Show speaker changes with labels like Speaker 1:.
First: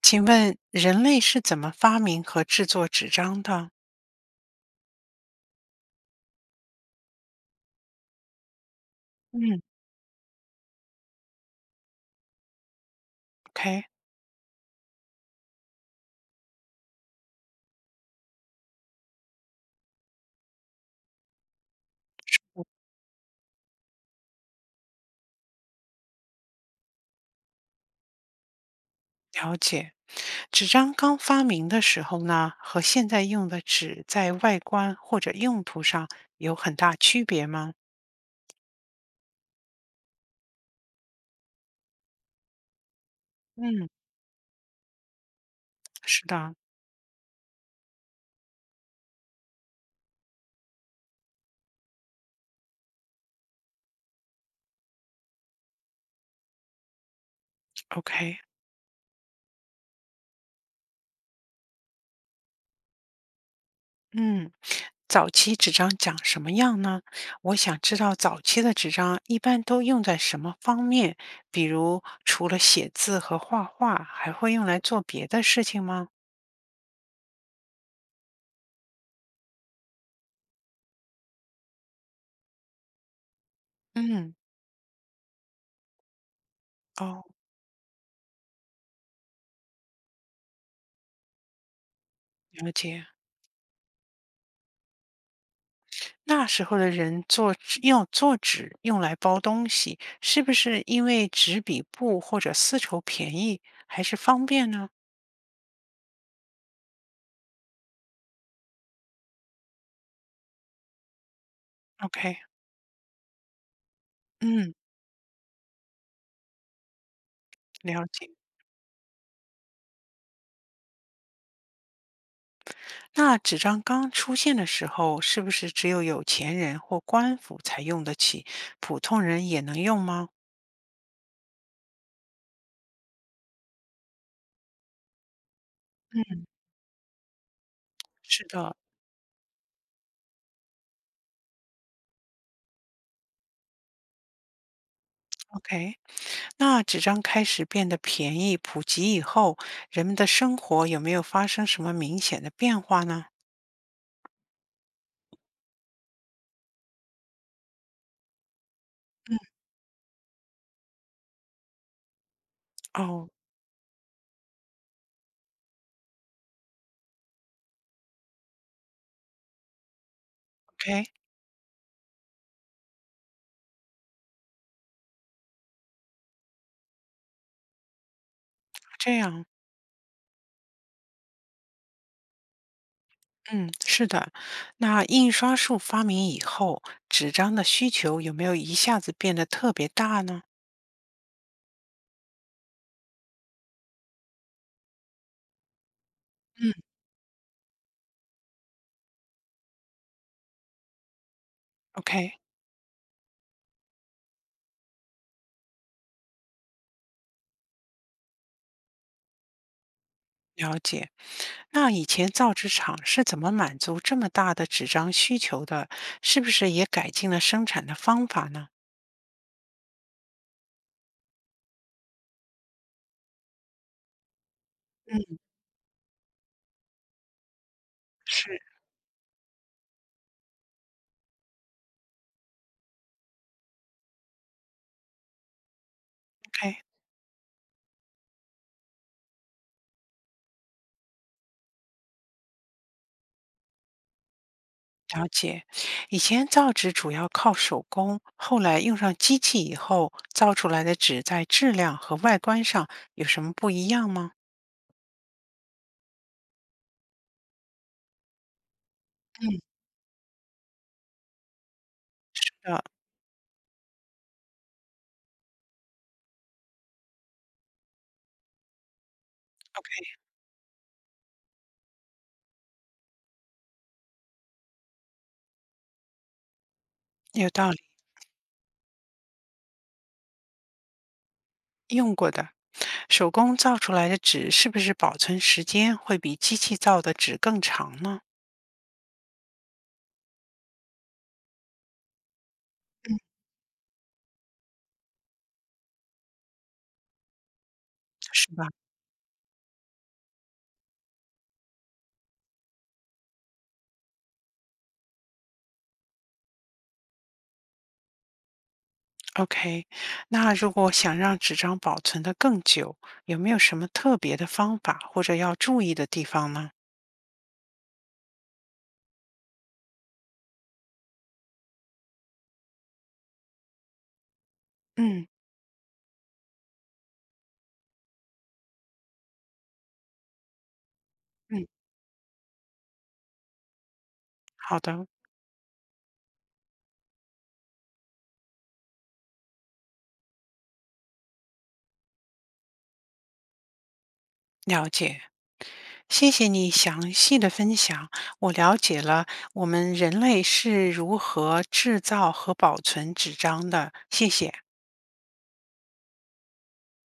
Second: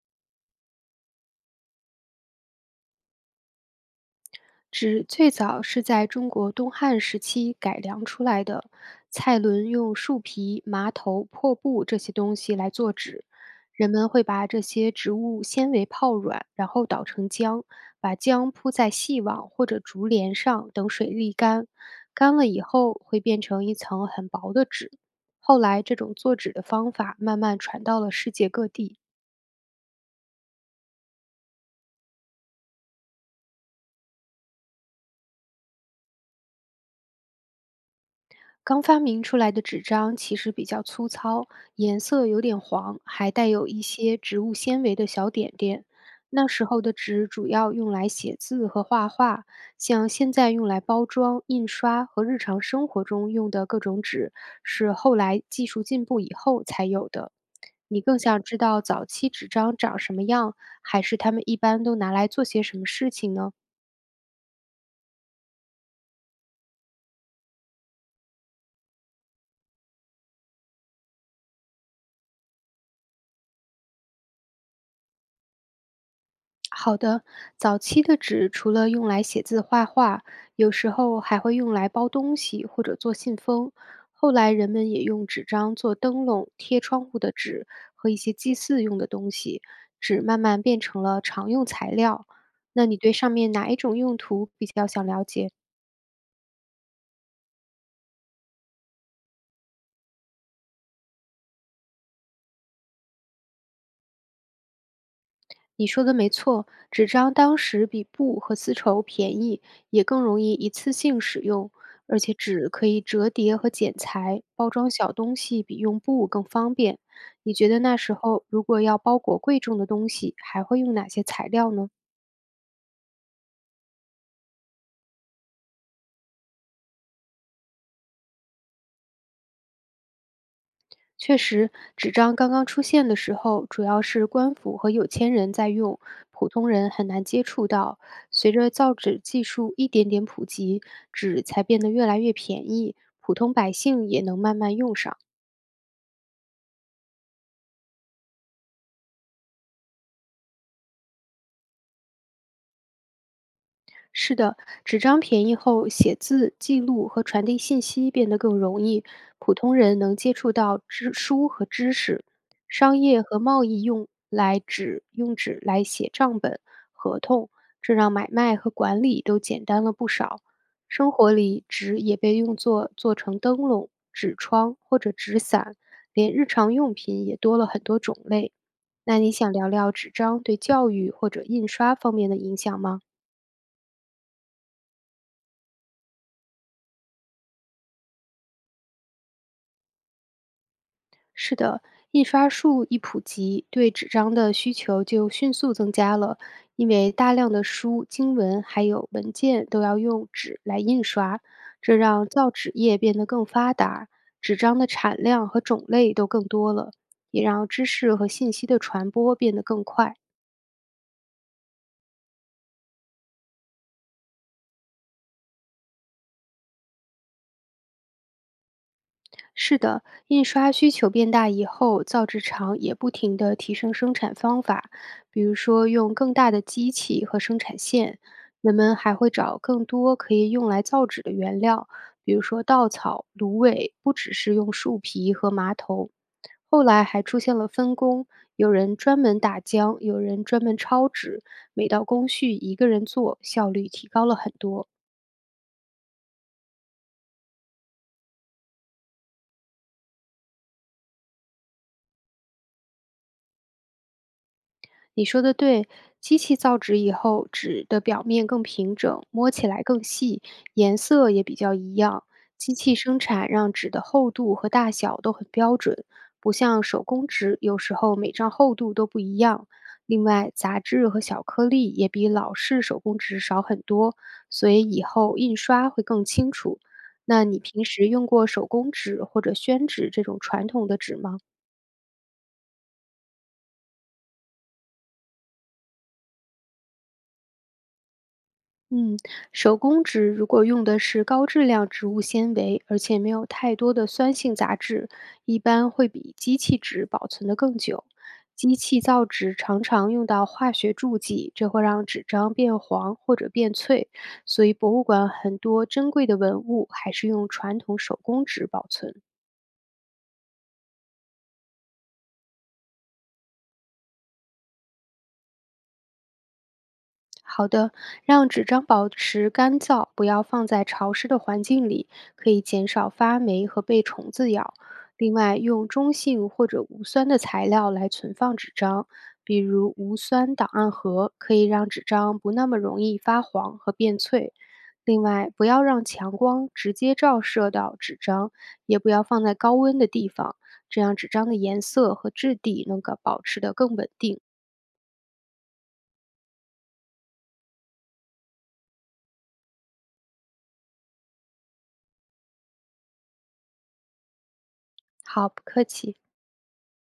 Speaker 1: 请问人类是怎么发明和制作纸张的？
Speaker 2: 纸最早是在中国东汉时期改良出来的。蔡
Speaker 1: 嗯
Speaker 2: 伦用树皮、麻头、破布这些东西来做纸，
Speaker 1: ，OK。
Speaker 2: 人们会把这些植物纤维泡软，然后捣成浆，把浆铺在细网或者竹帘上，等水沥干。干了以后会变成一层很薄的纸。后来，这种做纸的方法慢慢传到了世界各地。
Speaker 1: 了解。纸张刚发明的时候呢，和现在用的纸在外观或者用途上有很大区别吗？
Speaker 2: 刚发明出来的纸张其实比较粗糙，颜色有点黄，还带有一
Speaker 1: 嗯。
Speaker 2: 些植物纤维的小点点。
Speaker 1: 是
Speaker 2: 那
Speaker 1: 的
Speaker 2: 时候的纸主要用来写字和画画，像现在用来包装、印刷和日常生活中用的各种纸，是后来技术进步以后才有的。你更
Speaker 1: ，OK。
Speaker 2: 想知道早期纸张长什么样，还是他们一般都拿来做些什么事情呢？
Speaker 1: 嗯，早期纸张长什么样呢？我想知道早期的纸张一般都用在什么方面，比如除了写字和画画，还会用来做别的事情吗？
Speaker 2: 好的，早期的纸除了用来写字、画画，有时候还会用来包东西或者做信封。后
Speaker 1: 嗯。
Speaker 2: 来人们也用纸张做灯笼、贴窗户
Speaker 1: 哦。
Speaker 2: 的纸和一些祭祀用的东西。纸慢慢变成了常用材料。
Speaker 1: 了
Speaker 2: 那你
Speaker 1: 解。
Speaker 2: 对上面哪一种用途比较想了解？
Speaker 1: 那时候的人做纸用来包东西，是不是因为纸比布或者丝绸便宜，还是方便呢
Speaker 2: 你说的没错，纸张当时比布和丝绸便宜，也更容易一次性使用，而且
Speaker 1: ？OK。
Speaker 2: 纸可以折叠和剪裁，包
Speaker 1: 嗯。
Speaker 2: 装小东西比用布更方便。你觉得那
Speaker 1: 了
Speaker 2: 时
Speaker 1: 解。
Speaker 2: 候如果要包裹贵重的东西，还会用哪些材料呢？
Speaker 1: 那纸张刚出现的时候，是不是只有有钱人或官府才用得起，普通人也能用吗？
Speaker 2: 确实，纸张刚刚出现的时候，主要是官府和有钱人在用，
Speaker 1: 嗯。
Speaker 2: 普通人很难接触到。
Speaker 1: 是
Speaker 2: 随着
Speaker 1: 的。
Speaker 2: 造纸技术一点点普及，纸才变得越来越便宜，普通百姓也能慢慢用上。
Speaker 1: OK。那纸张开始变得便宜、普及以后，人们的生活有没有发生什么明显的变化呢？
Speaker 2: 是的，纸张便宜后，写字、记录和传递信息变得更容易，普通人能接触到知书和知识。商业
Speaker 1: 哦
Speaker 2: 和贸易用来纸用纸来写账本、合同，这让买卖和管理都简单了不少。
Speaker 1: ，OK。
Speaker 2: 生活里，纸也被用作做成灯笼、纸窗或者纸伞，连日常用品也多了很多种类。
Speaker 1: 这
Speaker 2: 那你
Speaker 1: 样。
Speaker 2: 想聊聊纸张对教育或者印刷方面的影响吗？
Speaker 1: 嗯。是的。那印刷术发明以后，纸张的需求有没有一下子变得特别大呢？
Speaker 2: 是的，印刷术一普及，对纸张的需求就迅速增加了，
Speaker 1: 嗯，
Speaker 2: 因为大量的书、经文还有文件都要用纸来印刷，这让
Speaker 1: ？OK。
Speaker 2: 造纸业变得更发达，纸张的产量和种类都更多了，也让知识和信息的传播变得更快。
Speaker 1: 了解。那以前造纸厂是怎么满足这么大的纸张需求的？是不是也改进了生产的方法呢？
Speaker 2: 是的，印刷需求变大以后，造纸厂也不停地提升生产方法，
Speaker 1: 嗯。
Speaker 2: 比如说用更大的机器和生产线。
Speaker 1: 是，
Speaker 2: 人们还会找更多可以用来造纸的原料，比如说稻草、芦苇，不只是用树皮和麻头。
Speaker 1: ？OK。
Speaker 2: 后来还出现了分工，有人专门打浆，有人专门抄纸，每道工序一个人做，效率提高了很多。
Speaker 1: 了解。以前造纸主要靠手工，后来用上机器以后，造出来的纸在质量和外观上有什么不一样吗？
Speaker 2: 你说的对，机器造纸以后，纸的表面更平整，摸
Speaker 1: 嗯。
Speaker 2: 起来更细，颜色也比较一样。机
Speaker 1: 呃，
Speaker 2: 器生产让纸的厚度和大小都很标准，不像手工纸，有时候每张厚度都不一样。另外，杂质和小颗粒也比老式手工纸少很多，所以以后印刷会更清楚。那
Speaker 1: 有
Speaker 2: 你
Speaker 1: 道理，
Speaker 2: 平时用过手工纸或者宣纸这种传统的纸吗？
Speaker 1: 用过的。手工造出来的纸是不是保存时间会比机器造的纸更长呢？
Speaker 2: 嗯，手工纸如果用的是高质量植物纤维，而
Speaker 1: 嗯。
Speaker 2: 且没有太多的酸性杂质，一般会比机器纸保存得更久。
Speaker 1: 是吧
Speaker 2: 机器造纸常常用到化学助剂，这会让纸张变黄或者变脆，所以博物馆很多珍贵的文物还是用传统手工纸保存。
Speaker 1: ？OK。那如果想让纸张保存的更久，有没有什么特别的方法或者要注意的地方呢？
Speaker 2: 好的，让纸张保持干燥，不要放在潮湿的环境里，可以减少发霉和被虫子咬。
Speaker 1: 嗯，
Speaker 2: 另外，用中性或者无酸的材料来存放纸张，比如无酸档案盒，可以
Speaker 1: 嗯，
Speaker 2: 让纸张不那么容易发黄和变脆。
Speaker 1: 好的，
Speaker 2: 另外，不要让强光直接照射到纸张，也不要放在高温的地方，这样纸张的颜色和质地能够保持得更稳定。
Speaker 1: 了解。谢谢你详细的分享，我了解了我们人类是如何制造和保存纸张的，谢谢。
Speaker 2: 好，不客气。